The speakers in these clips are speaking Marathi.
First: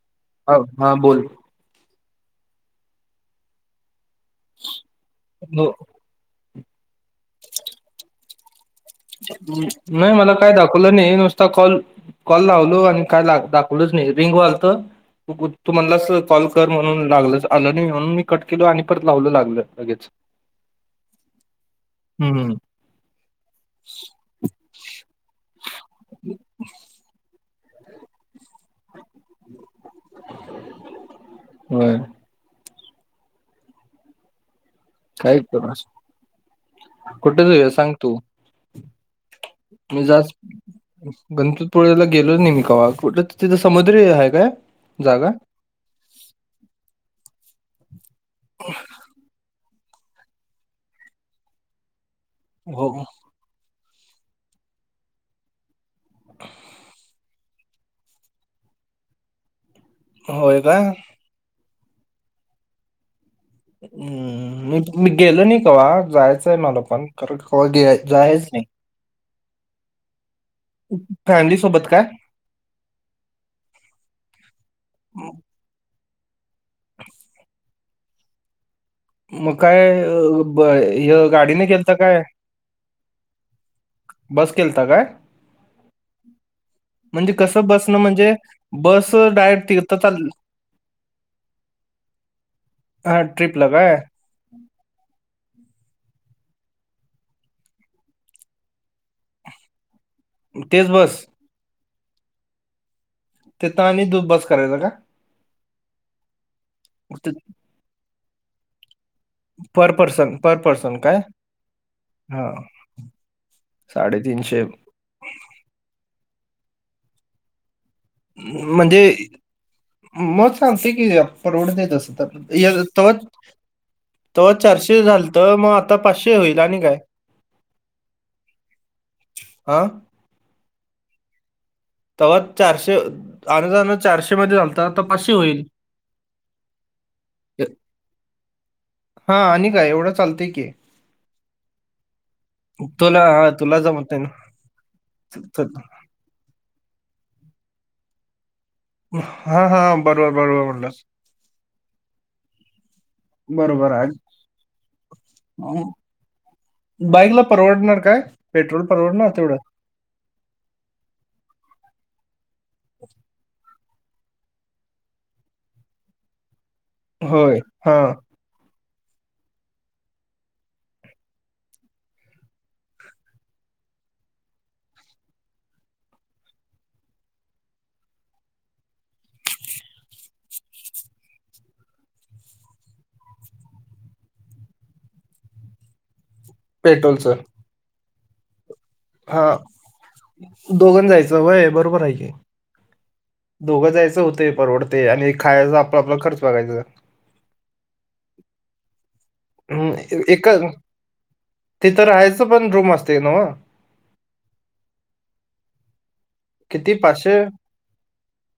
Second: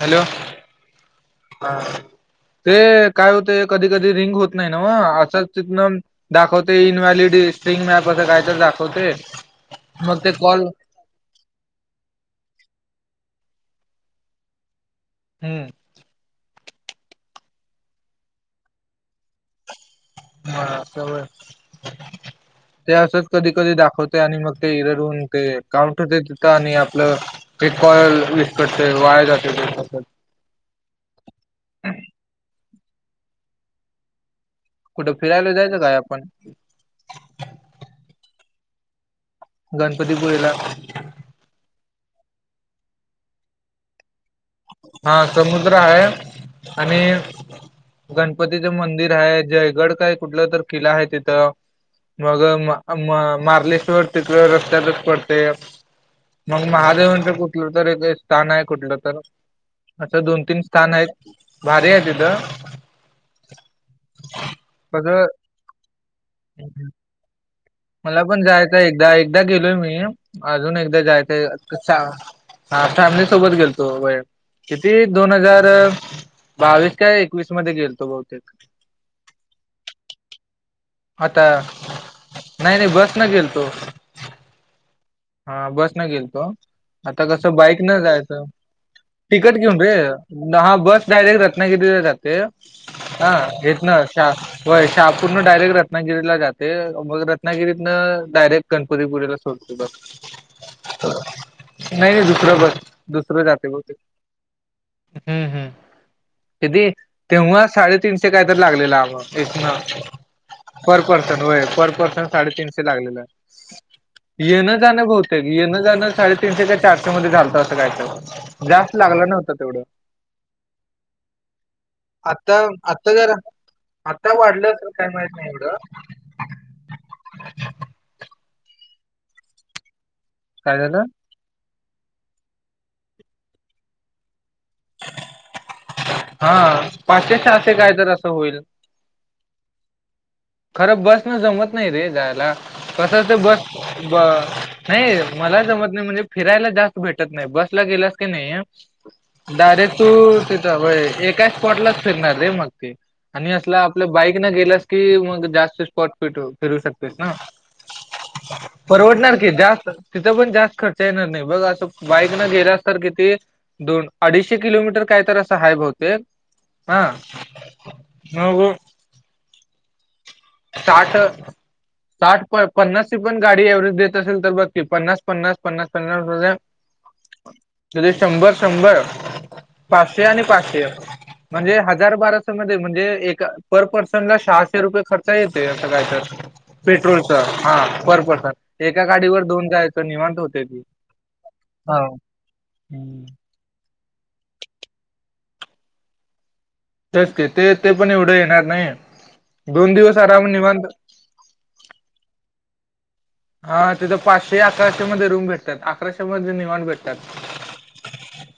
हॅलो हो, हा बोल हा, ते काय होतय, कधी कधी रिंग होत नाय नव्ह, असं हो, तिथन दाखवते इनव्हॅलीडी स्ट्रिंग मॅप असं काय तरी दाखव नाही, मला काय दाखवलं नाही, नुस स्त कॉल, कॉल लावलो, आणि काय दाखवलच नाही, रिंग वाजत हम्म तू म्हणलास, कॉल कर म्हणून लागलं, आलं नाही म्हणून, मी कट केलो आणि परत लावलं, लागलं लगेच हा, असं व्हय, हम्म ते असच कधी कधी दाखवते, आणि मग ते इररवून ते काउंट टू डेथ का नई, आपलं ते कॉल विस्कटतय, वाया जाते ते, तासात व्हय कुठं, काय फिरायला कर जायचं काय, आपण? कुठे, जाऊया सांग तू? मी आच गणपतीपुळेला गणपतीपुळेला गेलो नाही मी कवा, कुठं तिथं समुदद्री हाय काय? हा, जागा समुद्र आहे, आणि गणपतीचं मंदिर आहे जयगड काय कुठलं तर किल्ला आहे तिथं. मग हो म मार्लेश्वर तिकडे रस्त्यातच पडतय. मग महादेवांच कुठलं तर एक स्थान आहे कुठलं तर असं दोन-तीन होय का स्थान आहे भारी आहे तिथं. हम्म मी मी कसं गेलो नाही कवा जायचंय मला पण कवा घेय मला पण जायचंय एकदा एकदा गेलोय मी अजून एकदा जायचंय फॅमिली सोबत काय हा फॅमिली सोबत गेलतो व किती दोन हजार बावीस काय एकवीस मध्ये गेलतो बहुतेक. मग काय आता गाडीने गेलता काय? नाही नाही बस न गेलतो बस केलता काय? हा बस न गेलतो. आता म्हणजे कसं बाईक बसनं न म्हणजे जायचं बस तिकट डायरेक्ट घेऊन रे तिथं चाल हा बस डायरेक्ट रत्नागिरीला जाते. ते हा ट्रिपला हितन काय शा व्हय शहापूर डायरेट रत्नागिरीला जाते मग रत्नागिरीत डायरेक्ट गणपतीपुळेला सोडते बघ. तेच बस नाही नाही दुसरं बस. दुसरं जाते बघ तिथं आणि दु- बस करायचं का हम्म कधी तेव्हाच साडेतीनशे काय तर लागलेलं आवं पर हितन पर्सन पर काय पर्सन होय पर्सन साडेतीनशे लागलेलं. साडेतीन येणं जाणं बहुतेक जाणं साडेतीनशे काय चारशे मध्ये झालतं असं काय तर जास्त म्हणजे लागला नव्हत तेवढं. मग चालतय की परवडतय तसं तर आता एक तवा आता जरा आता तवा वाढलं असेल चारशे काय माहित नाही झालतं मग एवढं आता पाचशे [unintelligible] होईल आणि काय हा काय झालं तेव्हा चारशे [unintelligible] चारशे मध्ये झालता आता पाचशे होईल. हा पाचशे सहाशे असे काय जर असं होईल. हा आणि काय एवढं चालतंय की खरं बस न जमत नाही रे जायला कस तुला ते हा बस तुला जमत बर नाही मला जमत ना नाही म्हणजे फिरायला जास्त भेटत नाही बसला गेलास की नाही. हा हा डायरेक्ट तू बरोबर बरोबर तिथं म्हणलास एका स्पॉटलाच फिरणार ना मग ते. आणि असला बरोबर आपल्या आहे बाईक न गेलास की मग जास्त स्पॉट फिटू फिरू शकतोस ना बाईकला परवडणार काय पेट्रोल परवडणार की तेवढं जास्त तिथं पण जास्त खर्च येणार नाही बघ असं बाईक न गेलास तर किती दोन अडीचशे किलोमीटर काय तर असं हाय बहुतेक हा. होय हा हा बोल साठ साठ प पन्नास ची पण गाडी एव्हरेज देत असेल तर बघ की पन्नास पन्नास पन्नास पन्नास सगळ जरी शंभर शंभर पाचशे आणि पाचशे म्हणजे हजार बाराशे मध्ये म्हणजे एक पर पर्सनला सहाशे रुपये खर्च खर्च येते असं काय तर पेट्रोलच पेट्रोलचं हा पर पर्सन. एका गाडीवर हा दोन जायच निवांत होते ती दोघं जायचं वय हा बरोबर आहे की दोघं जायचं होतय परवडतय आणि खायचा आपला आपला खर्च बघायचा. च ते ते पण एवढं येणार नाही हम्म, दोन दिवस आराम एक निवांत तिथं राहायचं पण रूम असते ना हो. हा तिथं पाचशे अकराशे मध्ये रूम भेटतात अकराशे मध्ये निवाण किती भेटत्यात. पाचशे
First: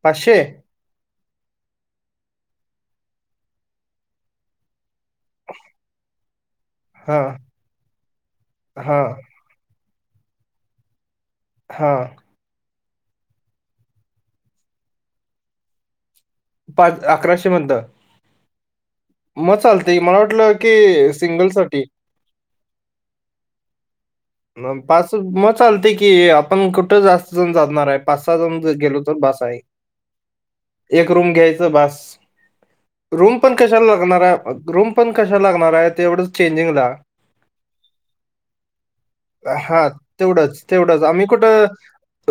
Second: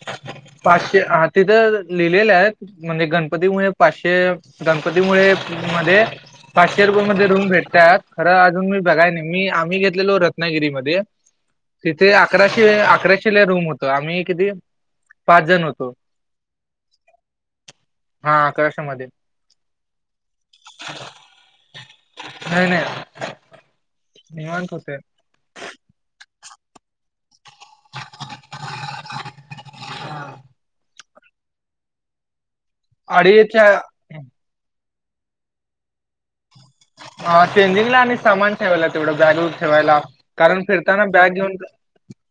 पाचशे पाचशे हा तिथं लिहिलेले आहेत म्हणजे गणपती मुळे पाचशे गणपती मुळे मध्ये पाचशे रुपया हा मध्ये रूम भेटतात खरं अजून मी हा बघाय नी मी मी घेतलेलो रत्नागिरी मध्ये हा तिथे आ अकराशे अकराशेला रूम होतं आम्ही किती पाच जण होतो. पाच अकराशे मध्ध. हा अकराशे मध्ये. म चालते मला वाटलं की सिंगल साठी. नाय नाय. मम पाच सु मत चालते की आपण कुठं जास्त जण जाणार आहे पाच सहा जण गेलो तर बास आहे. एक रूम घ्यायचं बास. रूम पण अडीचच्या कशाला लागणार आहे रूम पण कशाला लागणार आहे ते एवढं चेंजिंगला. हा चेंजिंगला आणि सामान ठेवायला तेवढं बॅग हा ठेवायला कारण तेवढंच तेवढंच फिरताना आम्ही बॅग घेऊन कुठं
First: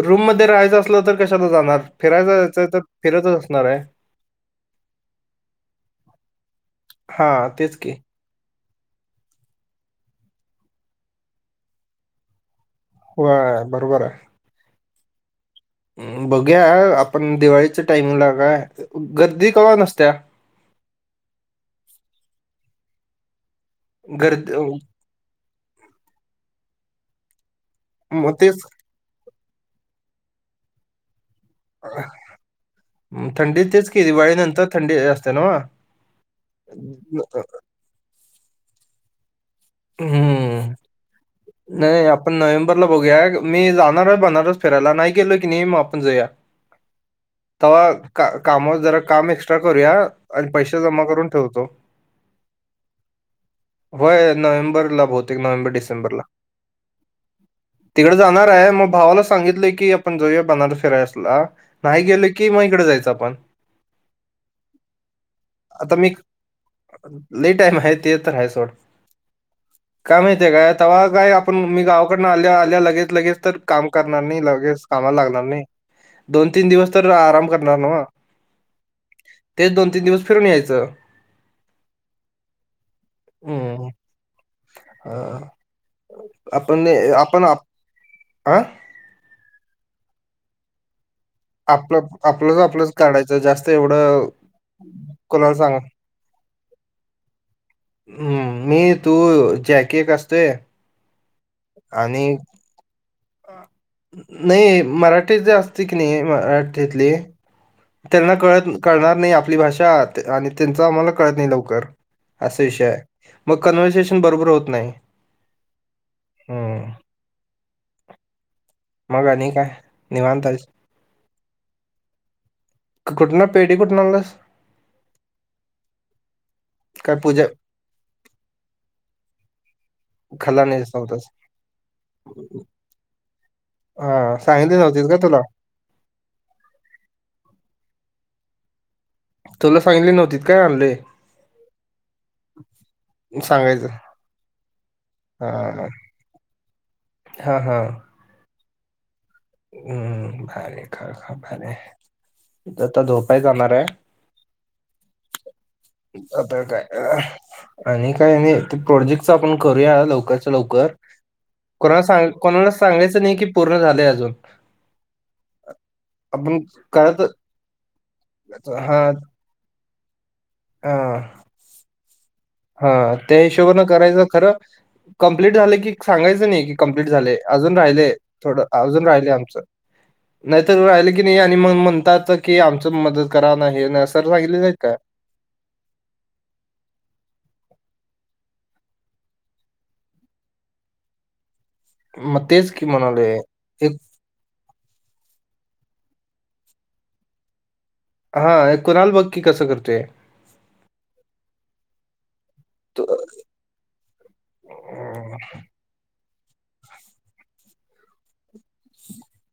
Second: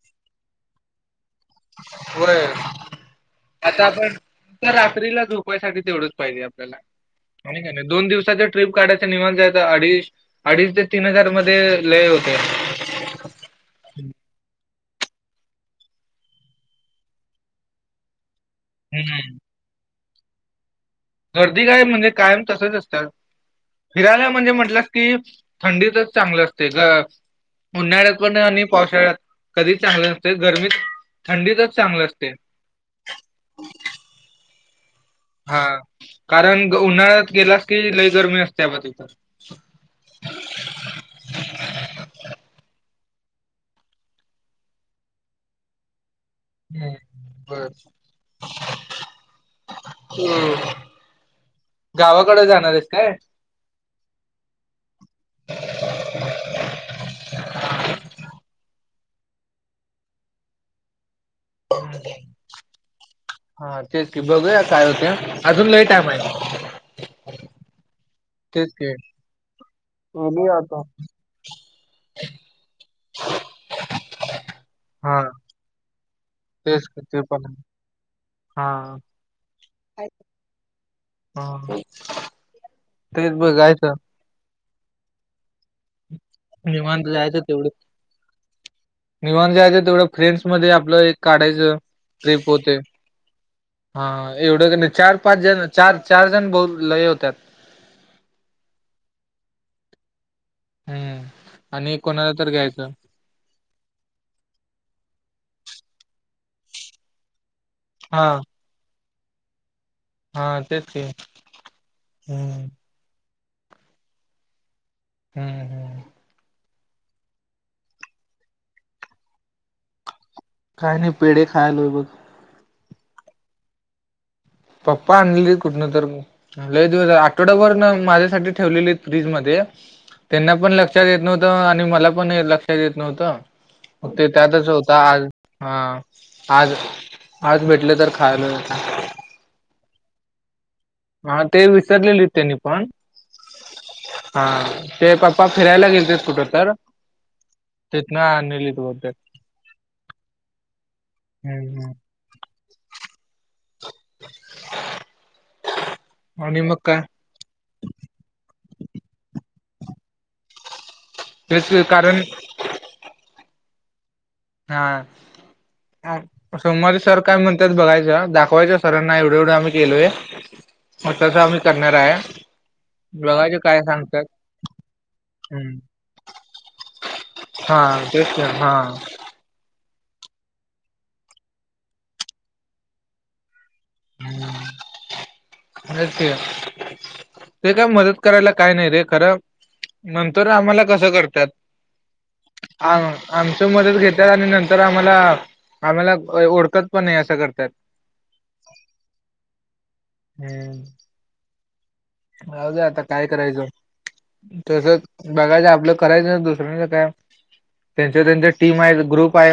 रूम मध्ये राहायचं असलं तर कशाला जाणार फिरायचं होय यायचंय तर फिरतच असणार आहे. त्या रात्रीला झोपायसाठी तेवढंच पाहिजे आपल्याला हा आणि का तेच नाही की दोन दिवस चा जे ट्रीप काढायचं निमान जायचं अडीस अडीच ते तीन हजार मध्ये लय होते. होय बरोबर आहे. बघूया आपण दिवाळीचा टाइमिंगला काय हम्म गर्दी कवा नसत्या? गर्दी काय म्हणजे कायम तसच असतात फिरायला म्हणजे गर्दी म्हटलंस की थंडीतच चांगलं असते गं उन्हाळ्यात पण मग नाय तेच आणि पावसाळ्यात कधी चांगलं नसते गरमीत थंडीतच चांगलं असते. थंडी तेच केली दिवाळीनंतर थंडी अस हा कारण उन्हाळ्यात गेलास कि लय गर्मी असत्या बा तिथं. हम्म. [unintelligible] नाही आपण नोव्हेंबरला बघूया मी जाणार आहे बनारस फिरायला नाही गेलोय की नाही म आपण जाऊया. हम्म. बर तेव्हा का कामं जरा काम एक्स्ट्रा करूया तू आणि पैसे जमा करून ठेवतो. गावाकडे जाणार आहेस काय? होय नोव्हेंबरला बहुतेक नोव्हेंबर डिसेंबरला. तिकडे जाणार आहे म भावाला सांगितलं की आपण जाऊया बनारस फिरायसला. नाही गेलोय की मग इकडे जायचं आपण. हा तेच की बघूया काय होते अजून लई आता टाईम मी आहे. लई टाइम आहे ते तर आहे सोड तेच की. काय माहिती बघूया काय आता. तव्हा काय आप पण मी गावाकडनं आल्या आल्या लगेच लगेच तर काम करणार नाही लगेच हा कामाला लागणार नाही. दोन तीन तेच दिवस तर ते पण आराम आहे. करणार नवं. हा. ते दोन तीन दिवस फिरून यायचं. हा. तेच बघायचं. अ आपण ए निवांत आपण आप आं निवान जायचं, तेवढं फ्रेंडसध्ये आपलं एक काढायच, आपलं ट्रिप आपलंच होते, आपलंच काढायचं जास्त हा एवढं एवढं क नाही चार पाच कोणाला जण, सांगा चार चार जण, बहू लय होत्याात हम्म, मी, तू, जॅकी एक असतोय हम्म, आणि कोणाला तर घ्यायचं. नाही, मराठीत जे असते की नाही, मराठीतले हा त्यांना कळत, कळणार नाही, आपली भाषा आणि हा त्यांच तेच की आम्हाला कळत नाही लवकर, असा हम्म विषय आहे, मग कन्व्हरर्सेशन बरोबर होत नाही. हम्म हम्म हम्म, मग आणि काय, निवांत हायस? काय, नाय, पेढे खायलोय बघ. कुठंन, पेढे कुठंन आणलास? पप्पा आणलीली कुठंन तर, लय दिवस काय पूजा आठवडाभर ना माझ्यासाठी ठेवलेले फ्रिजमध्ये त्यांना खाल्ला पण नाहीस लक्षात येत नव्हतास? नव्हतं, आणि मला पण लक्षात येत नव्हतं ते हा त्यातच सांगितली होता नव्हतीत का आज, तुला हा आज, आज भेटले तर खायलोय. तुला सांगली नव्हतीत काय आणले? हा, ते विसरलेली, त्यांनी पण सांगायचं हा, ते पप्पा फिरायला हा गेलते, कुठं तर? हा, हा नाय, आनलीलीत बहुतेक हम्म, भारी, हम्म [unintelligible] हम्म मी आता झोपाय जाणार हाय इथं, आणि आता मग काय? आणि काय नाही, ते प्रोजेक्टच आपण करूया, लवकरच्या लवकर तेच कोणाला कारण सांग, कोणाला सांगायचं नाही की, पूर्ण झालंय अजून नाय आपण सोमवारी सर करत काय म्हणतात बघायचं, दाखवायचं हा सरांना, एवढं- एवढं आम्ही केलय हा म तसं आम्ही, करणार हाय हा, त्या हिशोबानं करायचं, खरं कंप्लीट हम्म झालं की सांगायचं नाही, की कंम्प्लीट झालेय, अजून हा राहिलेय तेच की थोडं, हा अजून राहिलय आमचं नाही त राहिलं की नाही आणि म म्हणतात की आमच मदत करा, नाही हे नाय, सर हम्म सांगितलं नाय का? तेच की, ते काय मदत करायला, काय नाही रे खरं नंतर आम्हाला कसं करत्यात, मग तेच की आ म्हणालोय आमच एक मदत घेत त आणि नंतर आम्हाला, आम्हाला ओळखत पण नाही, असं करत्यात हा, कुणाल बघ की कसं करतोय? हम्म राहू दे आता, काय करायचं, तसं बघायच आपलं करायचं, दुसऱ्यांच काय, त्यांच्या- त्यांच्या टीम हाय, ग्रुप हाय,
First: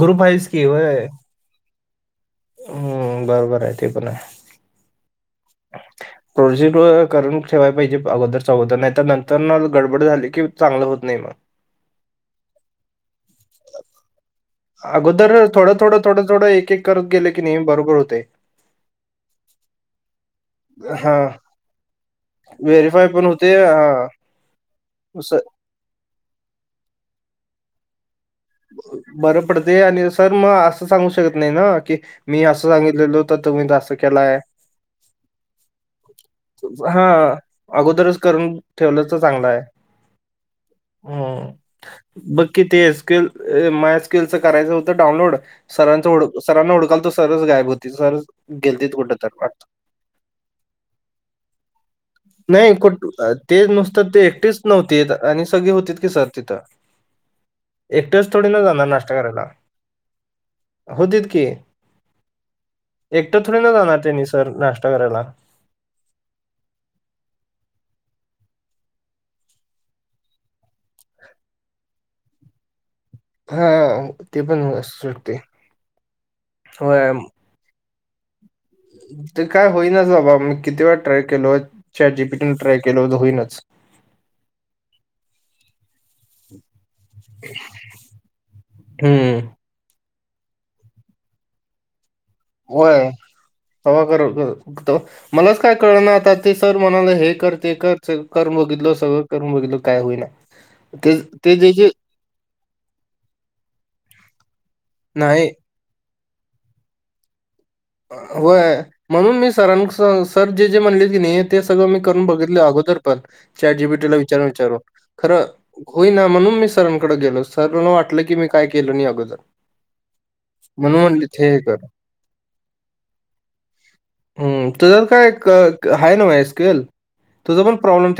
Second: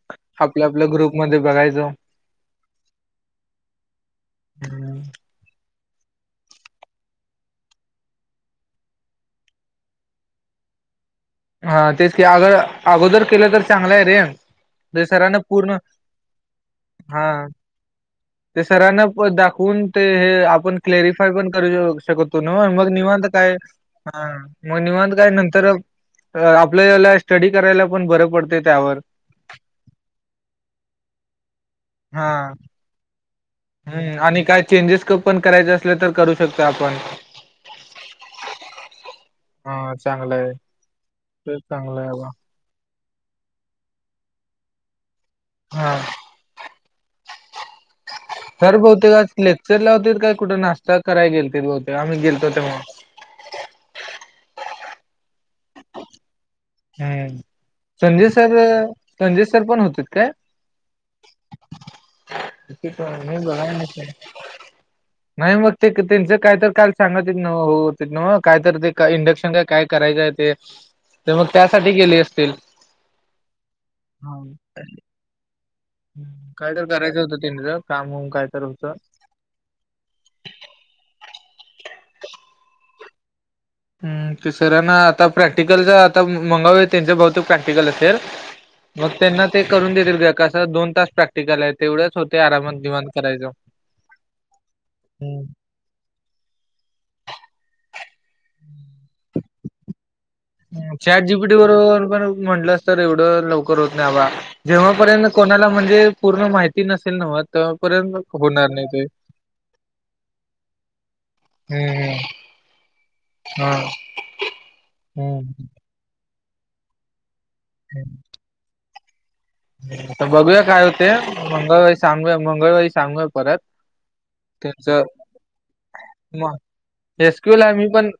ग्रुप आहेस की आपल्या -आपल्या होय ग्रुपमध्ये बघायचं हम्म, बरोबर आहे, ते पण हम्म. हाय [inaudible] प्रोजेक्ट व करून ठेवाय पाहिजे, अगोदर चगोदर, नाही त नंतर न गडबड झाली की, चांगलं होत नाही म हा, तेच की, अग अगोदर केलं तर चांगलं आहे रे ते अगोदर सरांना थोडं पूर्ण -थोडं -थोडं -थोडं, एक -एक करत हा गेले की नेई बरोबर होतय. ते सरांना प दाखवून, ते हे आपण हा क्लेरिफाय पण करू अ शकतो तोवर मग व्हेरीफाय पण निवांत काय होते हा ह निवांत काय स- नंतर आपल्याला स्टडी करायला पण बर पडते त्यावर बरं पडते आणि सर म असं सांगू शकत नाही ना की मी असं सांगितलेलं होत तुम्ही असं हम्म केलाय आणि काय चेंजेस पण करायचे असल तर करू शकतो आपण. हा अगोदरच करून ठेवलं तर चांगलं आहे. हां, चांगलं आहे. तेच चांगलं आहे बाबा. कि ती स्किल माय स्किलच करायचं होतं डाउनलोड सरांचं हां. ओळख सरांना हुडकालतो सर गायब होते सरच सर बहुतेक आत लेक्चर ला होतील काय कुठे नाश्ता कराय गेलती बहुतेक. आम्ही गेलतो नाही तेव्हा. कुठ ते नुसतं ते एकटेच नव्हती आणि सगळे होती की सर तिथं. हम्म संजय एकटेच थोडी सर ना जाणार नाश्ता संजय करायला सर पण होतीत काय. होतीत की मी एकटं थोडी बघाय न जाणार नसेल. त्यांनी सर नाश्ता करायला. नाही मग ते त्यांच कायतर काल सांगालतीत हो काय तर ते इंडक्शन काय काय करायचंय ते. तर मग त्यासाठी गेले असतील. हा ते हां. पण असू शकते. काय तर होय करायचं होतं त्यांनीच काम होम काय तर होत. ते काय होईनाच बाबा मी किती वेळा ट्राय केलो चॅटजीपीटी ट्राय केल हो होईनच. हमं क सरांना आता प्रॅक्टिकलचा आता मंगळवारी त्यांच्या बहुतेक प्रॅक्टिकल असेल. मग हम्म त्यांना ते करून देतील का दोन तास प्रॅक्टिस [unintelligible] काल तेवढ्याच होते आरामात निवांत होय करायच तवा कर कर- तव- म्हणून मलाच काय कळना आता ते सर म्हणाले हे कर ते कर स कर बघितलं सगळं करून बघितलं काय होईना ते चॅट जीपीटी ते जे जे बरोबर पण म्हटलं अस तर एवढं लवकर होत नाही आबा. जेव्हापर्यंत नाही कोणाला म्हणजे पूर्ण माहिती नसेल ना मग तेव्हापर्यंत अ, होणार होय नाही. ते. म्हणून मी सरां सर जे जे म्हणले की ते सगळं मी हम्म करून बघितले अगोदर पण हा चॅट जीपीटी ला विचारून विचारून खरं हम्म. होईना म्हणून मी सरांकडे गेलो. सरांना पण वाटलं की मी काय केलं नाही अगोदर आता बघूया काय म्हणून होते म्हणले हे हे कर मंगळवारी सांगूया मंगळवारी सांगूया परत हम्म त्यांच तुज जर काय आहे नव्हं मग स्केल एस क्यू ला मी पण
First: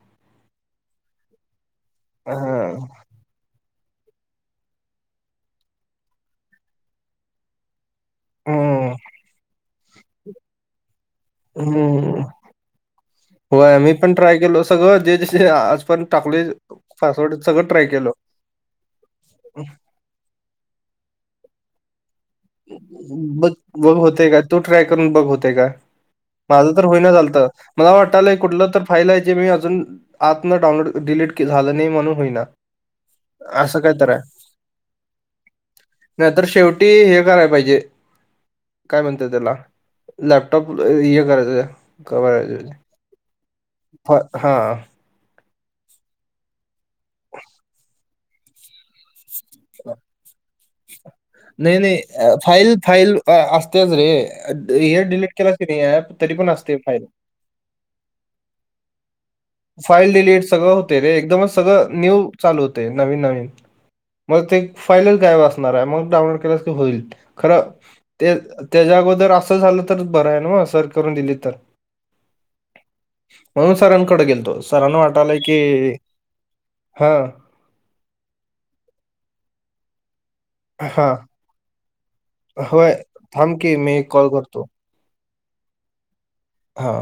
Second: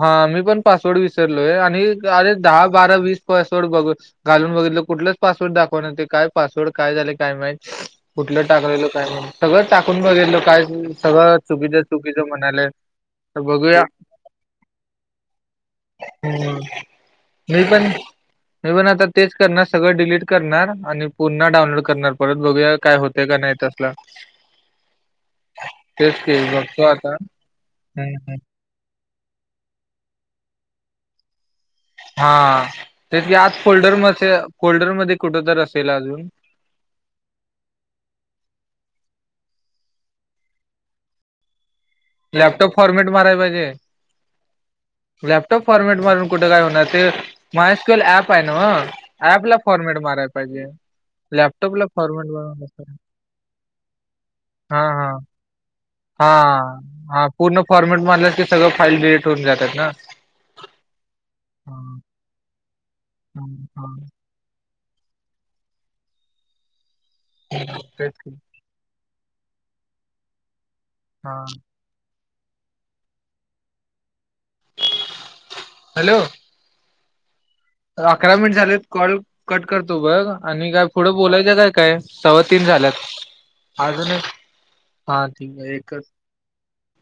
हा मी पण पासवर्ड विसरलोय आणि अरे दहा, हां. बारा, वीस पासवर्ड बघ घालून बघितलं कुठलंच पासवर्ड दाखवणार ते काय पासवर्ड काय झाले काय माहित. कुठलं टाकलेल हं, काय नाही सगळं टाकून बघितल काय सगळं चुकीचं हं. चुकीचं म्हणालय. होय मी पण ट्राय केलो सगळं जे ज पण टाकलोयच हं. पासवर्ड मी सगळं पण ट्राय केलो. मी पण आता तेच करणार सगळं डिलीट करणार आणि पुन्हा डाऊनलोड करणार. परत बघूया काय होतंय का बघ नाही तसला. बघ होते का तू ट्राय करून बघ होतेय का तेच की माझं बघतो तर होईना आता. झालत. मला हं, हं. वाटालय कुठलं तर फाईल आहे ती जे मी अजून आतन डाउलोड डिलीट झालं नाही म्हणून तर होईना हां. तेच की आत असं काहीतरी आहे फोल्डरमध्ये फोल्डरमध्ये कुठेतरी असेल अजून. नाहीतर शेवटी [unintelligible] हे कराय पाहिजे काय म्हणते त्याला लॅपटॉप हे करायचं. लॅपटॉप फॉर्मॅट मारायला पाहिजे. [unintelligible] लॅपटॉप फॉर्मेट मारुन कुठे काय होणार ते मायस्क्यल ऍप आहे नव्हं. ऍपला फॉर्मेट मारायला पाहिजे. नाही लॅपटॉपला नाही फॉर्मेट फाईल मार फाईल असत्याच रे. हा हे हा डिलीट केलाच नाही ॲप हा तरी पण असते फाईल. हा पूर्ण फॉर्मेट मारला की सगळं फाईल डिलीट होऊन जातात. ना फाईल डिलीट सगळं होते रे एकदमच हा सगळं न्यू चालू होते नवीन हा नवीन. हा मग ते फाईलच गायब असणार आहे मग डाउनलोड केल्यास की होईल खरं तेच की. ते त्याच्या अगोदर असं झालं तर बरं आहे नावं सर करून दिले हा तर. म्हणून सरांकडे गेलतो सरांणा वाटालय की हॅलो हां. अकरा मिनिट झालेत कॉल कट करतो बघ आणि काय हा पुढं बोलायचं काय काय? तवा तीन होय थांब की झाल्यात मी अजून कॉल एक करतो हा ठीक एकच हा.